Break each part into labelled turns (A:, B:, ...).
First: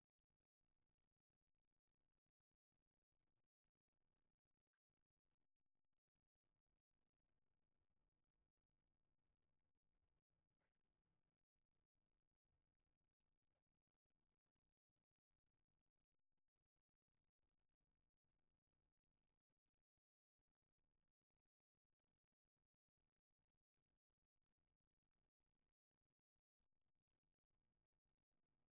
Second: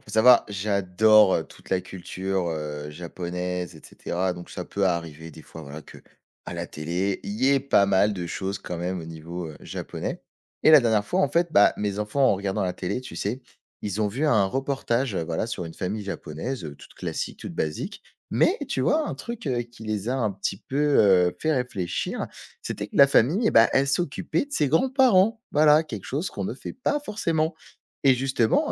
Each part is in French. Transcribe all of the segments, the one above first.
A: Faut savoir, j'adore, toute la culture, japonaise et cetera, donc ça peut arriver des fois, voilà, que à la télé, il y ait pas mal de choses quand même au niveau, japonais et la dernière fois, en fait, bah, mes enfants, en regardant la télé, tu sais, ils ont vu un reportage, voilà, sur une famille japonaise, toute classique, toute basique, mais tu vois, un truc, qui les a un petit peu, fait réfléchir, c'était que la famille, eh bah, elle s'occupait de ses grands-parents. Voilà, quelque chose qu'on ne fait pas forcément et justement,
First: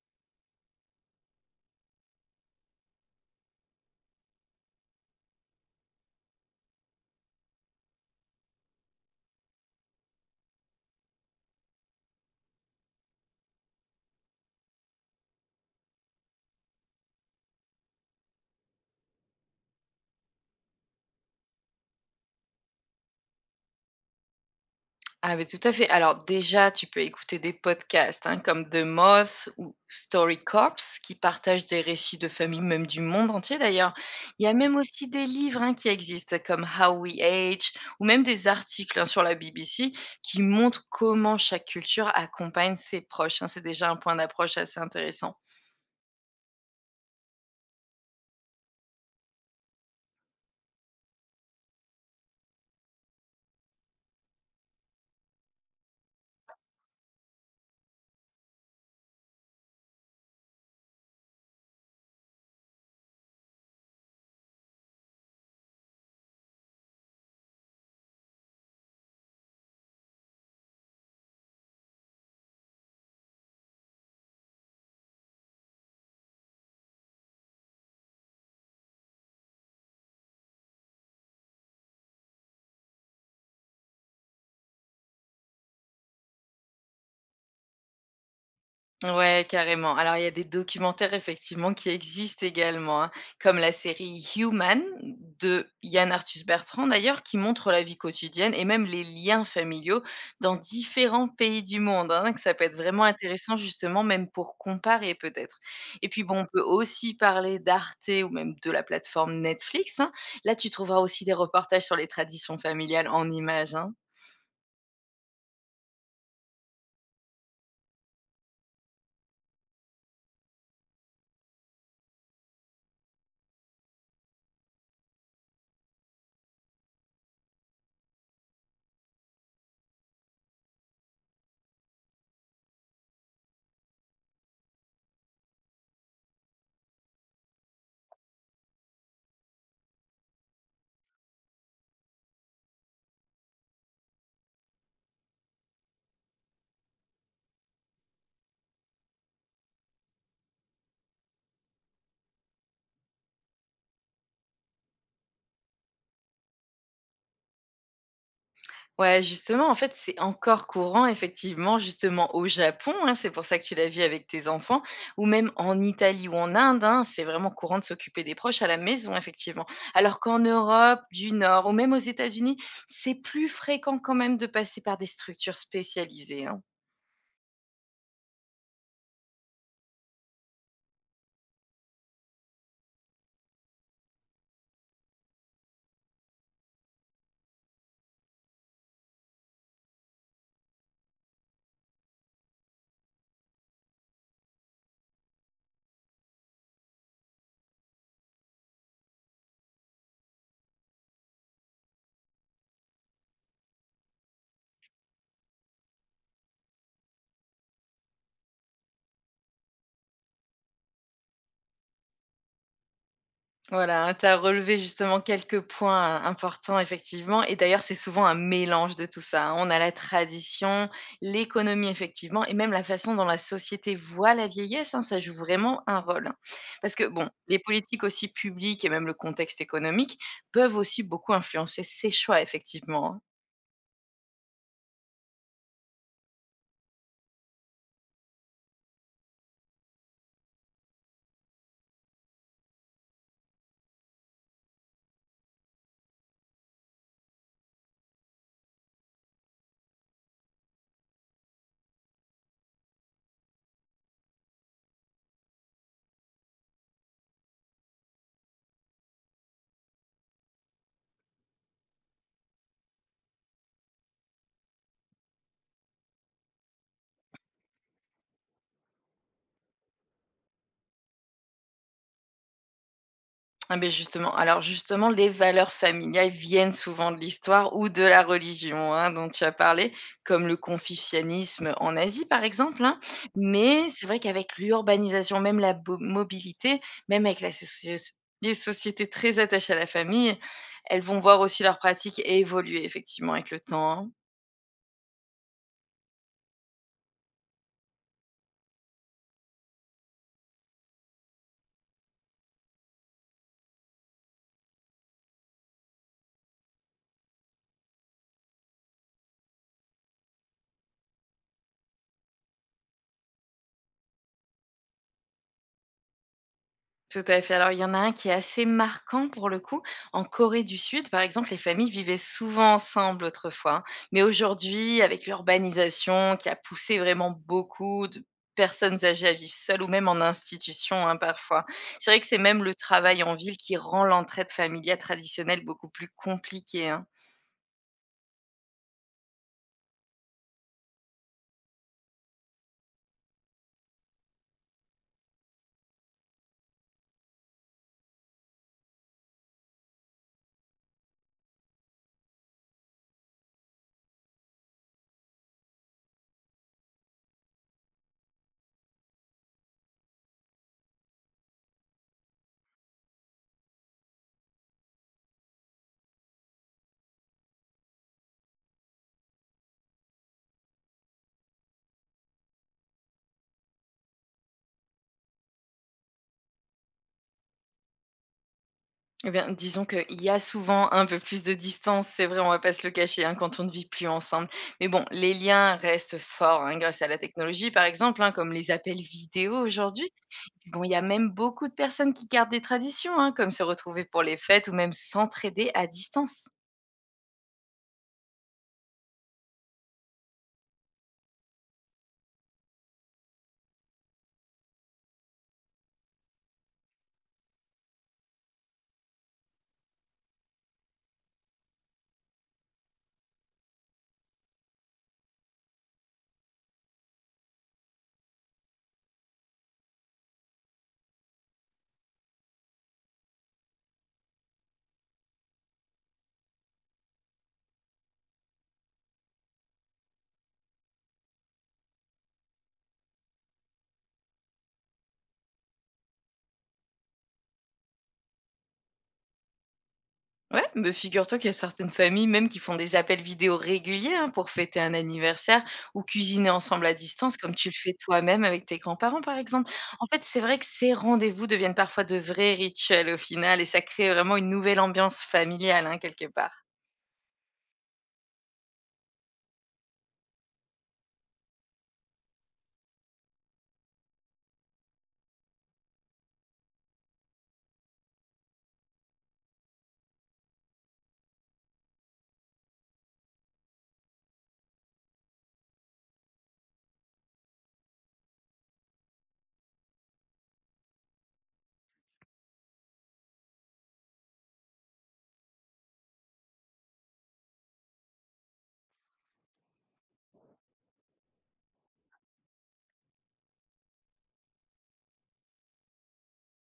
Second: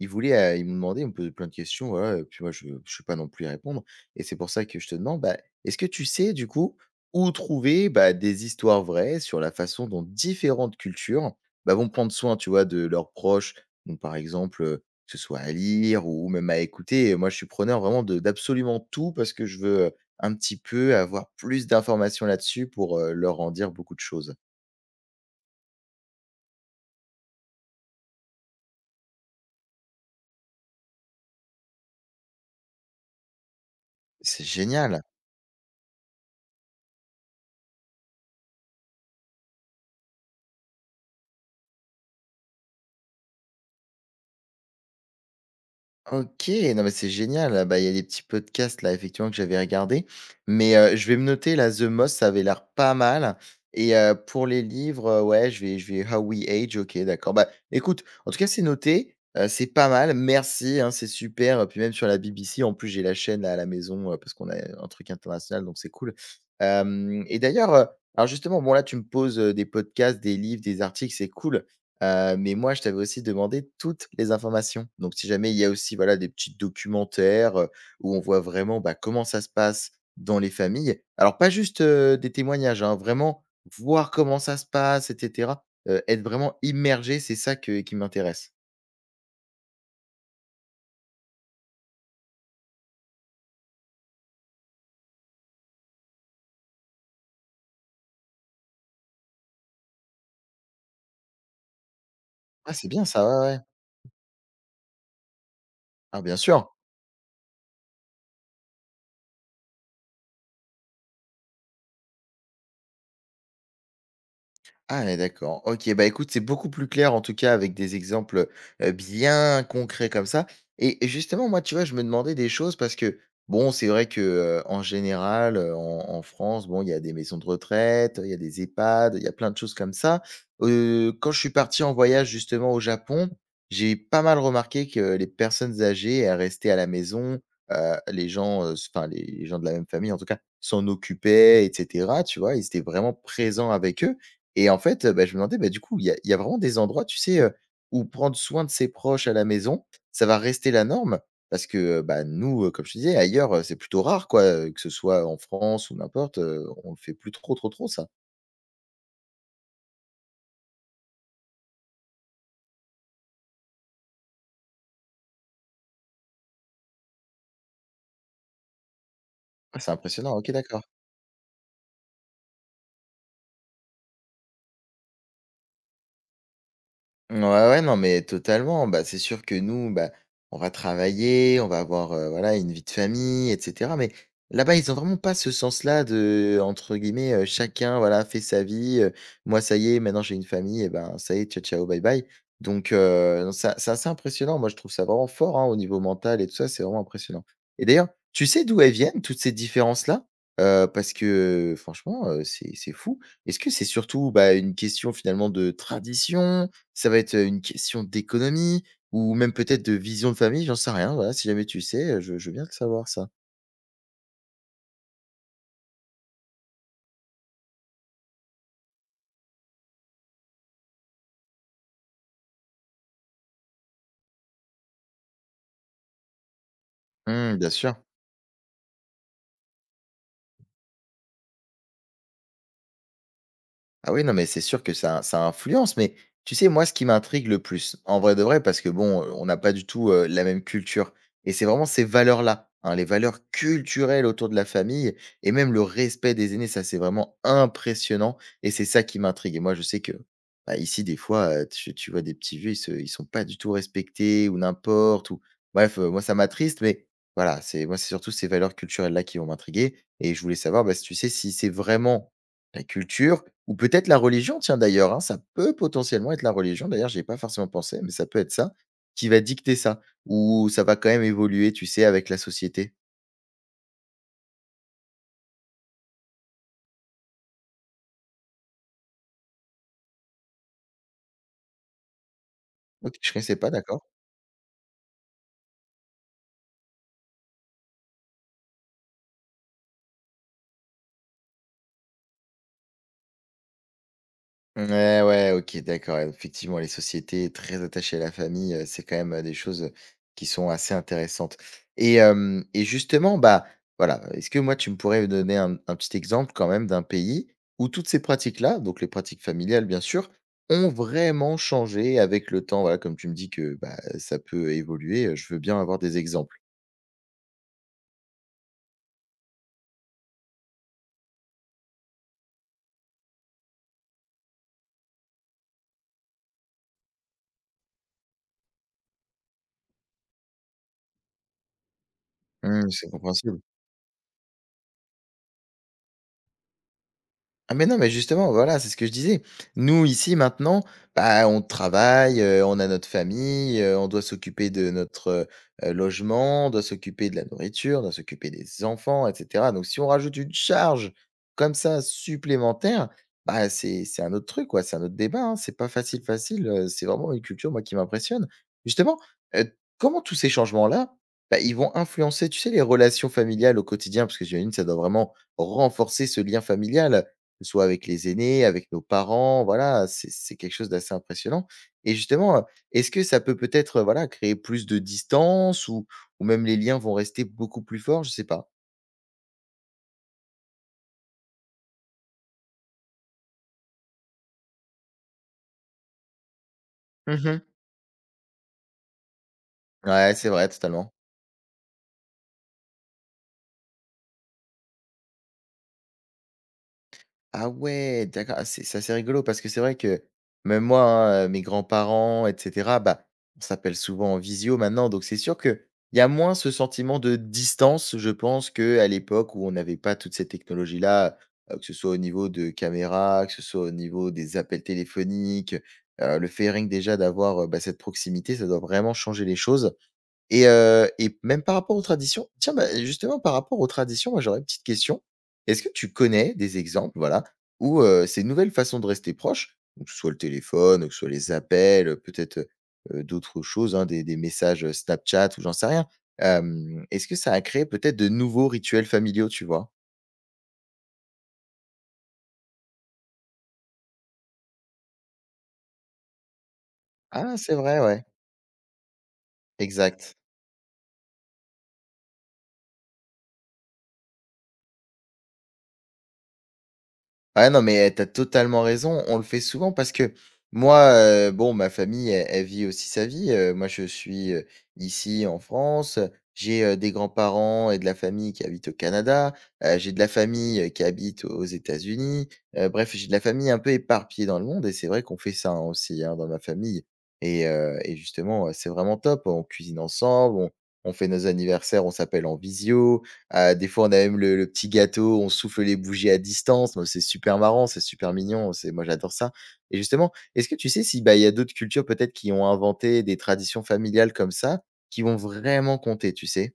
A: il me demandait, il me posait plein de questions, voilà, et puis moi je ne sais pas non plus y répondre et c'est pour ça que je te demande, bah, est-ce que tu sais du coup où trouver, bah, des histoires vraies sur la façon dont différentes cultures, bah, vont prendre soin, tu vois, de leurs proches? Donc par exemple, que ce soit à lire ou même à écouter, moi je suis preneur vraiment de d'absolument tout parce que je veux, un petit peu avoir plus d'informations là-dessus pour, leur en dire beaucoup de choses.
B: Ah mais tout à fait. Alors déjà, tu peux écouter des podcasts, hein, comme The Moss ou Story Corps qui partagent des récits de famille, même du monde entier d'ailleurs.
A: C'est
B: Il y a même
A: génial!
B: aussi des livres, hein, qui existent comme How We Age ou même des articles, hein, sur la BBC qui montrent comment chaque culture accompagne ses proches, hein. C'est déjà un point d'approche assez intéressant.
A: OK, non mais c'est génial. Ah bah, il y a des petits podcasts là effectivement que j'avais regardé, mais je vais me noter là The Moss, ça avait l'air pas mal et pour les livres, ouais, je vais How We Age, OK, d'accord. Bah, écoute, en tout cas, c'est noté, c'est pas mal. Merci, hein, c'est super, puis même sur la BBC, en plus, j'ai la chaîne là à la maison, parce qu'on a un truc international, donc c'est cool. Hem Et d'ailleurs, alors justement, bon là, tu me poses, des podcasts, des livres, des articles, c'est cool. Mais moi, je t'avais aussi demandé toutes les informations. Donc si jamais il y a aussi, voilà, des petits documentaires, où on voit vraiment, bah, comment ça se passe dans les familles. Alors pas juste, des témoignages, hein, vraiment voir comment ça se passe et cetera. Être vraiment immergé, c'est ça que qui m'intéresse.
B: Ouais, carrément. Alors, il y a des documentaires effectivement qui existent également, hein, comme la série Human de Yann Arthus-Bertrand d'ailleurs, qui montre la vie quotidienne et même les liens familiaux dans différents pays du monde, hein, que ça peut
A: Ah,
B: être
A: c'est
B: vraiment
A: bien ça, ouais,
B: intéressant
A: ouais.
B: justement même pour comparer peut-être. Et
A: Ah,
B: puis
A: bien
B: bon, on peut
A: sûr.
B: aussi parler d'Arte ou même de la plateforme Netflix, hein. Là, tu trouveras aussi des reportages sur les traditions familiales en images, hein.
A: Ah mais d'accord. OK, bah, écoute, c'est beaucoup plus clair en tout cas avec des exemples, bien concrets comme ça et justement moi, tu vois, je me demandais des choses parce que, bon, c'est vrai que, en général, en France, bon, il y a des maisons de retraite, il y a des EHPAD, il y a plein de choses comme ça. Quand je suis parti en voyage justement au Japon, j'ai pas mal remarqué que les personnes âgées, elles restaient à la maison, les gens, s enfin les gens de la même famille en tout cas, s'en occupaient et cetera, tu vois? Ils étaient vraiment présents avec eux et en fait, bah, je me demandais, bah, du coup, il y a vraiment des endroits, tu sais, où prendre soin de ses proches à la maison, ça va rester la norme? Parce que, bah, nous, comme je te disais, ailleurs, c'est plutôt rare quoi, que ce soit en France ou n'importe, on le fait plus trop, trop, trop ça.
B: Ouais, justement, en fait, c'est encore courant, effectivement, justement au Japon, hein, c'est pour ça que tu la vis avec tes enfants, ou même en Italie ou en Inde, hein, c'est vraiment courant de s'occuper des proches à la maison, effectivement.
A: Ah c'est
B: Alors
A: impressionnant,
B: qu'en
A: OK d'accord.
B: Europe du Nord ou même aux États-Unis, c'est plus fréquent quand même de passer par des structures spécialisées, hein.
A: Ouais, ouais, non, mais totalement. Bah, c'est sûr que nous, bah, on va travailler, on va avoir, voilà, une vie de famille, et cetera. Mais là-bas, ils ont vraiment pas ce sens-là de, entre guillemets, chacun, voilà, fait sa vie, moi, ça y est, maintenant j'ai une famille et ben, ça y est, ciao, ciao, bye, bye. Donc, non, ça c'est assez impressionnant. Moi, je trouve ça vraiment fort, hein, au niveau mental et tout ça, c'est vraiment impressionnant. Et d'ailleurs, tu sais d'où elles viennent toutes ces différences-là? Parce que, franchement, c'est fou. Est-ce que c'est surtout, bah, une question finalement de tradition? Ça va être, une question d'économie ou même peut-être de vision de famille, j'en sais rien, voilà, si jamais tu sais, je veux bien le savoir ça.
B: Voilà, hein, tu as relevé justement quelques points, importants, effectivement. Et d'ailleurs, c'est souvent un mélange de tout ça, hein. On a la tradition, l'économie, effectivement, et même la façon dont la société voit la vieillesse, hein, ça joue vraiment un rôle, hein. Parce que, bon,
A: Mmh,
B: les
A: bien sûr.
B: politiques aussi publiques et même le contexte économique peuvent aussi beaucoup influencer ses choix, effectivement, hein.
A: Ah oui, non, mais c'est sûr que ça influence, mais tu sais, moi, ce qui m'intrigue le plus, en vrai de vrai, parce que bon, on n'a pas du tout la même culture, et c'est vraiment ces valeurs-là, hein, les valeurs culturelles autour de la famille, et même le respect des aînés, ça, c'est vraiment impressionnant, et c'est ça qui m'intrigue. Et moi, je sais que bah, ici, des fois, tu vois des petits vieux, ils sont pas du tout respectés, ou n'importe, ou bref, moi, ça m'attriste, mais voilà, c'est moi, c'est surtout ces valeurs culturelles-là qui vont m'intriguer, et je voulais savoir, bah, si tu sais, si c'est vraiment la culture ou peut-être la religion, tiens, d'ailleurs, hein, ça peut potentiellement être la religion, d'ailleurs, j'y ai pas forcément pensé, mais ça peut être ça qui va dicter ça, ou ça va quand même évoluer, tu sais, avec la société?
B: Ah ben justement, alors justement, les valeurs familiales viennent souvent de l'histoire ou de la religion, hein, dont tu as parlé, comme le confucianisme en Asie par exemple, hein.
A: OK, je ne connaissais pas,
B: Mais
A: d'accord.
B: c'est vrai qu'avec l'urbanisation, même la bo mobilité, même avec la socie les sociétés très attachées à la famille, elles vont voir aussi leurs pratiques évoluer effectivement avec le temps, hein.
A: Ouais, ouais, OK, d'accord. Effectivement, les sociétés très attachées à la famille, c'est quand même, des choses, qui sont assez intéressantes et hem et justement, bah, voilà, est-ce que moi, tu me pourrais me donner un petit exemple quand même d'un pays où toutes ces pratiques-là, donc les pratiques familiales, bien sûr, ont vraiment changé avec le temps? Voilà, comme tu me dis que, bah, ça peut évoluer, je veux bien avoir des exemples.
B: Tout à fait. Alors, il y en a un qui est assez marquant pour le coup. En Corée du Sud, par exemple, les familles vivaient souvent ensemble autrefois, hein. Mais aujourd'hui, avec l'urbanisation qui a poussé vraiment beaucoup de personnes âgées à vivre seules ou même en institution, hein, parfois, c'est vrai que c'est même le
A: Mmh, c'est
B: travail en ville
A: compréhensible.
B: qui rend l'entraide familiale traditionnelle beaucoup plus compliquée, hein.
A: Ah mais non, mais justement, voilà, c'est ce que je disais. Nous, ici, maintenant, bah, on travaille, on a notre famille, on doit s'occuper de notre, logement, on doit s'occuper de la nourriture, on doit s'occuper des enfants et cetera. Donc si on rajoute une charge comme ça supplémentaire, bah, c'est un autre truc, quoi, c'est un autre débat, hein. C'est pas facile, facile, c'est vraiment une culture, moi, qui m'impressionne. Justement, heu, comment tous ces changements-là, bah, ils vont influencer, tu sais, les relations familiales au quotidien? Parce que j'imagine, que ça doit vraiment renforcer ce lien familial que ce soit avec les aînés, avec nos parents, voilà, c'est quelque chose d'assez impressionnant et justement, est-ce que ça peut peut-être, voilà, créer plus de distance ou même les liens vont rester beaucoup plus forts? Je sais pas.
B: Eh bien, disons qu'il y a souvent un peu plus de distance, c'est vrai, on va pas se le cacher, hein, quand on ne vit plus ensemble. Mais bon, les liens restent forts, hein, grâce à la
A: Mmh.
B: technologie, par exemple, hein, comme les appels vidéo aujourd'hui.
A: Ouais, c'est vrai,
B: Bon, il y a
A: totalement.
B: même beaucoup de personnes qui gardent des traditions, hein, comme se retrouver pour les fêtes ou même s'entraider à distance.
A: Ah ouais, d'accord. Ah, c'est assez rigolo parce que c'est vrai que même moi, hein, mes grands-parents et cetera, bah, on s'appelle souvent en visio maintenant, donc c'est sûr qu'il y a moins ce sentiment de distance, je pense, qu'à l'époque où on n'avait pas toutes ces technologies-là, que ce soit au niveau de caméra que ce soit au niveau des appels téléphoniques, le fait rien que déjà d'avoir, bah, cette proximité, ça doit vraiment changer les choses. Et même par rapport aux traditions tiens, bah, justement par rapport aux traditions, moi j'aurais une petite question. Est-ce que tu connais des exemples, voilà, où, ces nouvelles façons de rester proches, donc que ce soit le téléphone, que ce soit les appels, d'autres choses, hein, des messages, Snapchat ou j'en sais rien. Est-ce que ça a créé peut-être de nouveaux rituels familiaux, tu vois?
B: Ouais, mais figure-toi qu'il y a certaines familles même qui font des appels vidéo réguliers, hein, pour fêter un anniversaire ou cuisiner ensemble à distance, comme
A: Ah
B: tu
A: c'est
B: le fais
A: vrai, ouais,
B: toi-même avec tes grands-parents, par exemple. En fait,
A: exact.
B: c'est vrai que ces rendez-vous deviennent parfois de vrais rituels au final et ça crée vraiment une nouvelle ambiance familiale, hein, quelque part.
A: Ah non, mais tu as totalement raison. On le fait souvent parce que moi, bon, ma famille, elle vit aussi sa vie. Moi, je suis, ici en France. J'ai, des grands-parents et de la famille qui habitent au Canada. J'ai de la famille, qui habite aux États-Unis. Bref, j'ai de la famille un peu éparpillée dans le monde et c'est vrai qu'on fait ça, hein, aussi, hein, dans ma famille et justement, c'est vraiment top. On cuisine ensemble, on fait nos anniversaires, on s'appelle en visio. Des fois, on a même le petit gâteau, on souffle les bougies à distance. Moi, c'est super marrant, c'est super mignon, c'est moi j'adore ça et justement, est-ce que tu sais si, bah, il y a d'autres cultures peut-être qui ont inventé des traditions familiales comme ça, qui vont vraiment compter, tu sais?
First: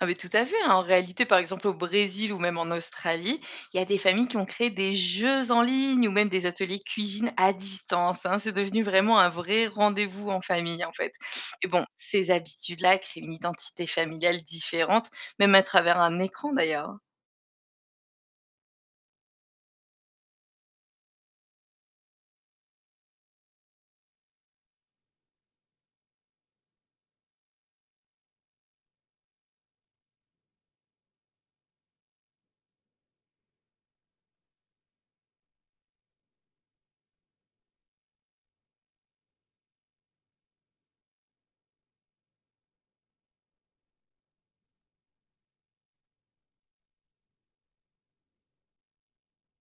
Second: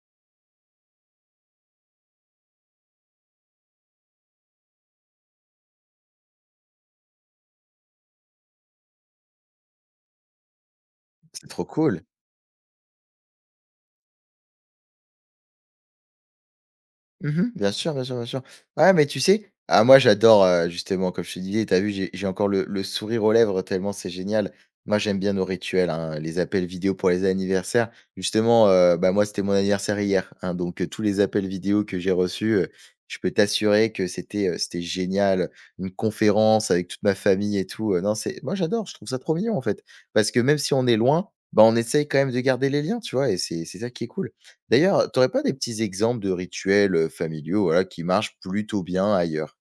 B: Ah mais tout à fait, hein. En réalité, par exemple, au Brésil ou même en Australie, il y a des familles qui ont créé des jeux en ligne ou même des ateliers cuisine à distance, hein. C'est devenu vraiment un vrai rendez-vous en famille, en fait.
A: C'est trop
B: Et bon,
A: cool.
B: ces habitudes-là créent une identité familiale différente, même à travers un écran d'ailleurs, hein.
A: Mmh. Bien sûr, bien sûr, bien sûr. Ouais, mais tu sais, ah moi j'adore, justement comme je te disais, t'as vu j'ai encore le sourire aux lèvres tellement c'est génial. Moi j'aime bien nos rituels, hein, les appels vidéo pour les anniversaires. Justement, moi c'était mon anniversaire hier, hein, donc tous les appels vidéo que j'ai reçus, je peux t'assurer que c'était, c'était génial. Une conférence avec toute ma famille et tout, non c'est moi j'adore, je trouve ça trop mignon en fait. Parce que même si on est loin, bah, on essaye quand même de garder les liens, tu vois? Et c'est ça qui est cool. D'ailleurs, t'aurais pas des petits exemples de rituels, familiaux, voilà, qui marchent plutôt bien ailleurs?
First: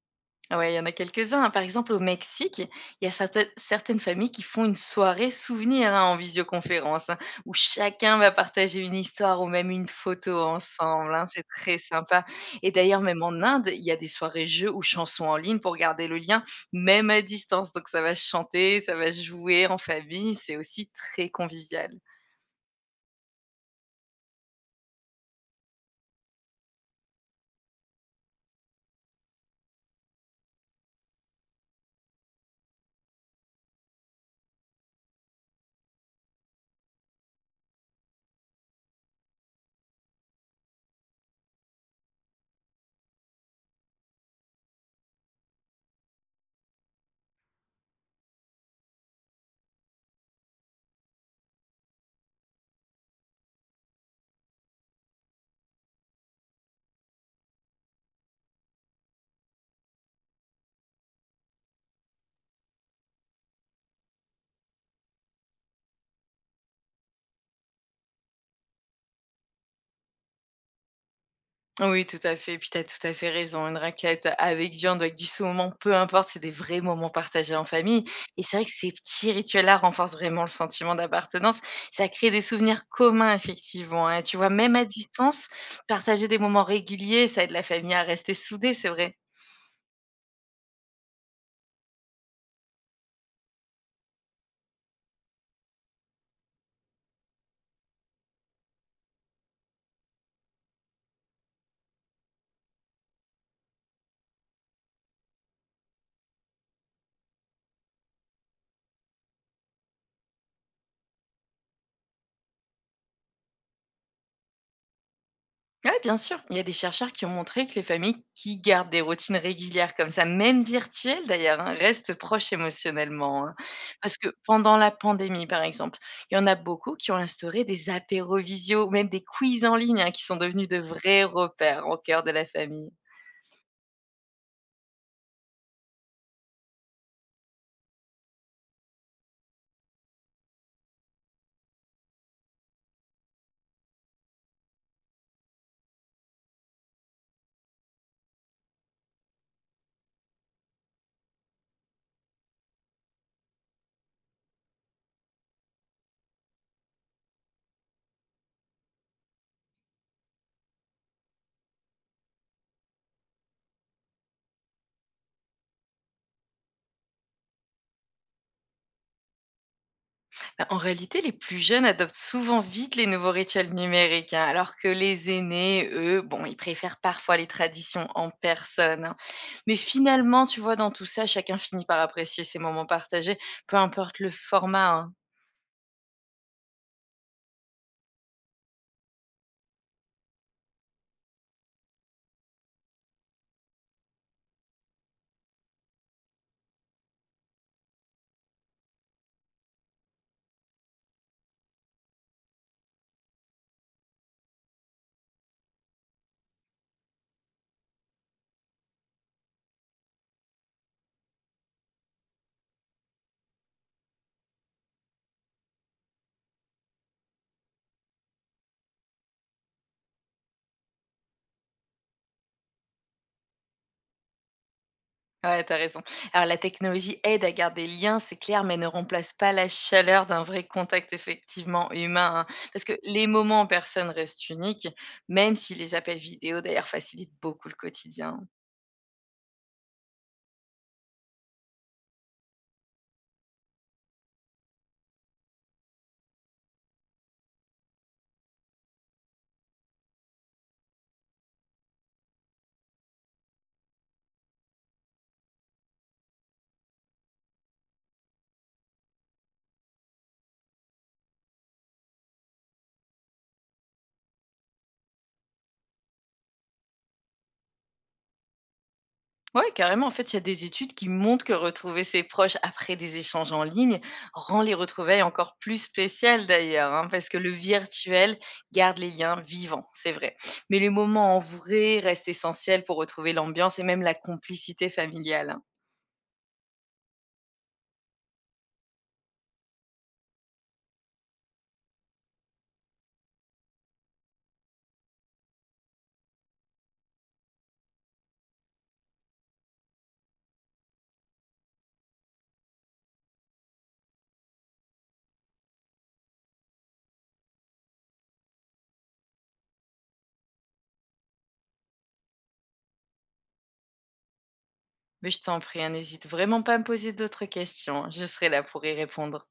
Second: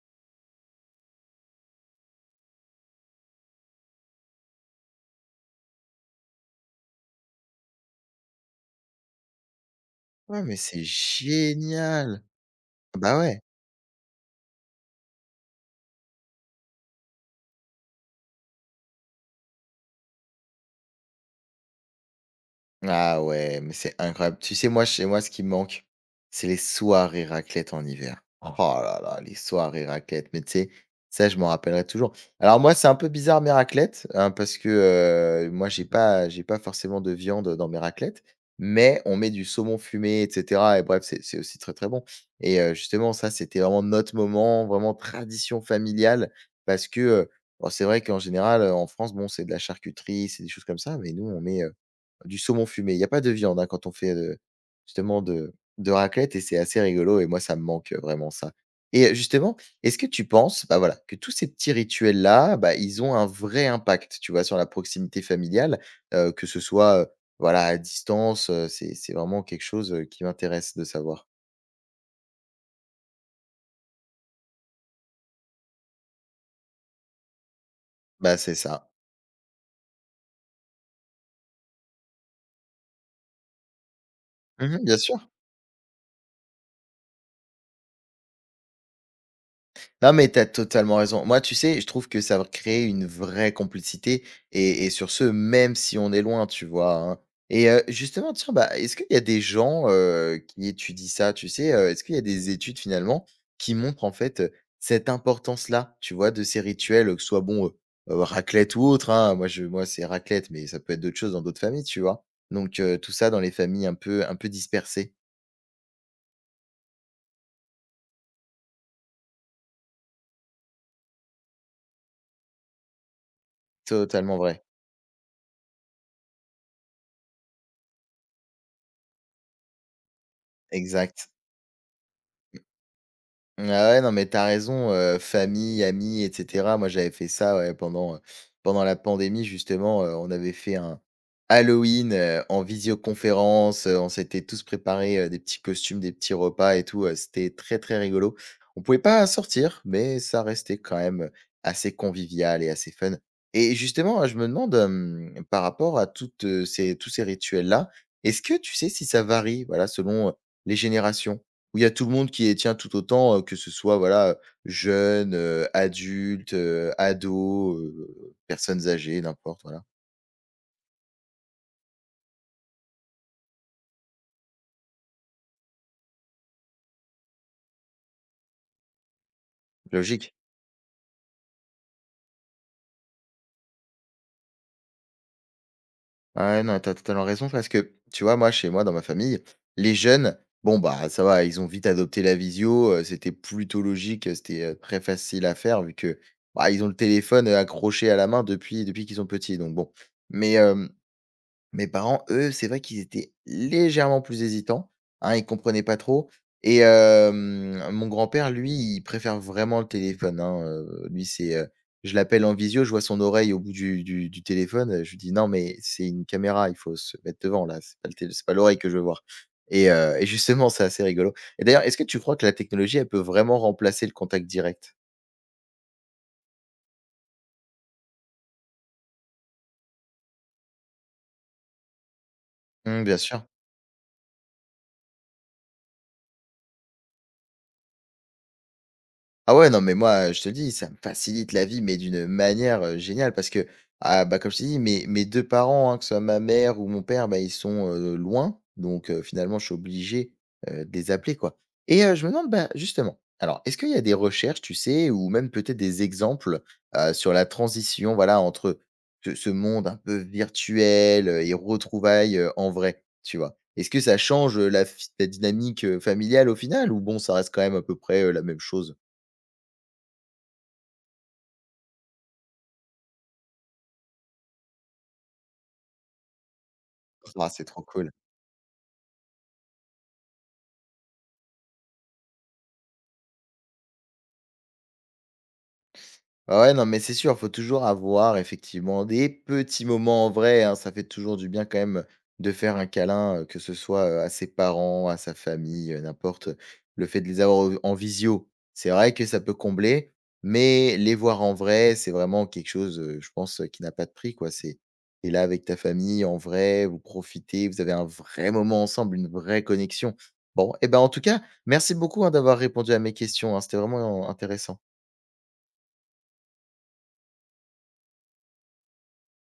B: Ah ouais, il y en a quelques-uns, hein. Par exemple, au Mexique, il y a certaines familles qui font une soirée souvenir, hein, en visioconférence, hein, où chacun va partager une histoire ou même une
A: Ouais,
B: photo
A: mais c'est
B: ensemble, hein. C'est très
A: génial!»
B: sympa. Et d'ailleurs,
A: Bah,
B: même en
A: ouais.
B: Inde, il y a des soirées jeux ou chansons en ligne pour garder le lien, même à distance. Donc ça va se chanter, ça va se jouer en famille. C'est aussi très convivial.
A: Ah ouais, mais c'est incroyable. Tu sais, moi, chez moi, ce qui me manque, c'est les soirées raclette en hiver. Oh. Oh là là, les soirées raclette. Mais tu sais, ça, je m'en rappellerai toujours. Alors moi, c'est un peu bizarre mes raclettes, hein, parce que moi, j'ai pas forcément de viande dans mes raclettes, mais on met du saumon fumé, etc. Et bref, c'est aussi très très bon. Et justement, ça, c'était vraiment notre moment, vraiment tradition familiale, parce que bon, c'est vrai qu'en général, en France, bon, c'est de la charcuterie, c'est des choses comme ça, mais nous, on met du saumon fumé. Il y a pas de viande, hein, quand on fait, justement de raclette, et c'est assez rigolo, et moi ça me manque, vraiment ça. Et justement, est-ce que tu penses, bah, voilà, que tous ces petits rituels-là, bah, ils ont un vrai impact, tu vois, sur la proximité familiale? Que ce soit, voilà, à distance, c'est vraiment quelque chose, qui m'intéresse de savoir.
B: Oui, tout à fait, puis tu as tout à fait raison. Une raclette avec viande avec du saumon, peu importe, c'est des vrais moments partagés en famille
A: Bah,
B: et
A: c'est
B: c'est vrai que
A: ça.
B: ces petits rituels-là renforcent vraiment le sentiment d'appartenance. Ça crée des souvenirs communs effectivement, hein, tu vois? Même
A: Mmh,
B: à
A: bien sûr.
B: distance, partager des moments réguliers, ça aide la famille à rester soudée, c'est vrai.
A: Non, mais t'as totalement raison. Moi, tu sais, je trouve que ça va créer une vraie complicité et sur ce, même si on est loin, tu vois, hein? Et justement, tiens, bah, est-ce qu'il y a des gens, qui étudient ça, tu sais, Est-ce qu'il y a des études finalement qui montrent en fait, cette importance-là, tu vois, de ces rituels, que ce soit bon, raclette ou autre, hein? Moi, c'est raclette, mais ça peut être d'autres choses dans d'autres familles, tu vois? Donc tout ça dans les familles un peu dispersées.
B: Ouais, bien sûr. Il y a des chercheurs qui ont montré que les familles qui gardent des routines régulières comme ça, même virtuelles d'ailleurs, hein, restent proches émotionnellement, hein. Parce que
A: Totalement vrai.
B: pendant la pandémie, par exemple, il y en a beaucoup qui ont instauré des apéros visio, ou même des quiz en ligne, hein, qui sont devenus de vrais
A: Exact.
B: repères au cœur de la famille.
A: Ah ouais, non, mais t'as raison, famille, amis et cetera. Moi, j'avais fait ça, ouais, pendant, pendant la pandémie, justement, on avait fait un Halloween, en visioconférence, on s'était tous préparés, des petits costumes, des petits repas et tout, c'était très, très rigolo. On pouvait pas sortir, mais ça restait quand même assez convivial et assez fun. Et justement, hein, je me demande, par rapport à toutes, ces tous ces rituels-là, est-ce que tu sais si ça varie, voilà, selon, les générations? Où il y a tout le monde qui les tient tout autant, que ce soit, voilà, jeunes, adultes, ados, personnes âgées, n'importe, voilà.
B: Bah, en réalité, les plus jeunes adoptent souvent vite les nouveaux rituels numériques, hein, alors que les aînés, eux, bon, ils préfèrent parfois les traditions en personne, hein. Mais
A: Logique.
B: finalement, tu vois, dans tout ça, chacun finit par apprécier ces moments partagés, peu importe le format, hein.
A: Ouais, non, t'as totalement raison parce que, tu vois, moi, chez moi, dans ma famille, les jeunes, bon, bah, ça va, ils ont vite adopté la visio, c'était plutôt logique, c'était, très facile à faire vu que, bah, ils ont le téléphone, accroché à la main depuis qu'ils sont petits, donc bon. Mais hem mes parents, eux, c'est vrai qu'ils étaient légèrement plus hésitants, hein, ils comprenaient pas trop. Et mon grand-père, lui, il préfère vraiment le téléphone, hein, lui, je l'appelle en visio, je vois son oreille au bout du du téléphone, je lui dis: «Non, mais c'est une caméra, il faut se mettre devant là, c'est pas l'oreille que je veux voir». Et justement, c'est assez rigolo. Et d'ailleurs, est-ce que tu crois que la technologie, elle peut vraiment remplacer le contact direct?
B: Ouais, t'as raison. Alors, la technologie aide à garder le lien, c'est clair, mais ne remplace pas la chaleur d'un vrai contact effectivement humain, hein. Parce que
A: Mmh, bien
B: les
A: sûr.
B: moments en personne restent uniques, même si les appels vidéo, d'ailleurs, facilitent beaucoup le quotidien.
A: Ah ouais, non, mais moi, je te le dis, ça me facilite la vie, mais d'une manière, géniale parce que, ah, bah, comme je t'ai dit, mes 2 parents, hein, que ce soit ma mère ou mon père, bah, ils sont, loin, donc finalement, je suis obligé, de les appeler, quoi. Et je me demande, bah, justement, alors, est-ce qu'il y a des recherches, tu sais, ou même peut-être des exemples, sur la transition, voilà, entre ce monde un peu virtuel, et retrouvailles, en vrai, tu vois? Est-ce que ça change, la dynamique, familiale au final, ou bon, ça reste quand même à peu près, la même chose?
B: Ouais, carrément. En fait, il y a des études qui montrent que retrouver ses proches après des échanges en ligne rend les retrouvailles encore plus spéciales d'ailleurs, hein, parce que
A: Ah,
B: le
A: c'est trop cool.
B: virtuel garde les liens vivants, c'est vrai. Mais les moments en vrai restent essentiels pour retrouver l'ambiance et même la complicité familiale, hein.
A: Ah ouais, non, mais c'est sûr, faut toujours avoir effectivement des petits moments en vrai, hein. Ça fait toujours du bien quand même de faire un câlin, que ce soit, à ses parents, à sa famille, n'importe. Le fait de les avoir, en visio, c'est vrai que ça peut combler, mais les voir en vrai, c'est vraiment quelque chose, je pense, qui n'a pas de prix, quoi. C'est Et là avec ta famille en vrai, vous profitez, vous avez un vrai moment ensemble, une vraie connexion. Bon, et ben, en tout cas, merci beaucoup, hein, d'avoir répondu à mes questions, hein. C'était vraiment intéressant.
B: Mais je t'en prie, hein, n'hésite vraiment pas à me poser d'autres questions, hein, je serai là pour y répondre.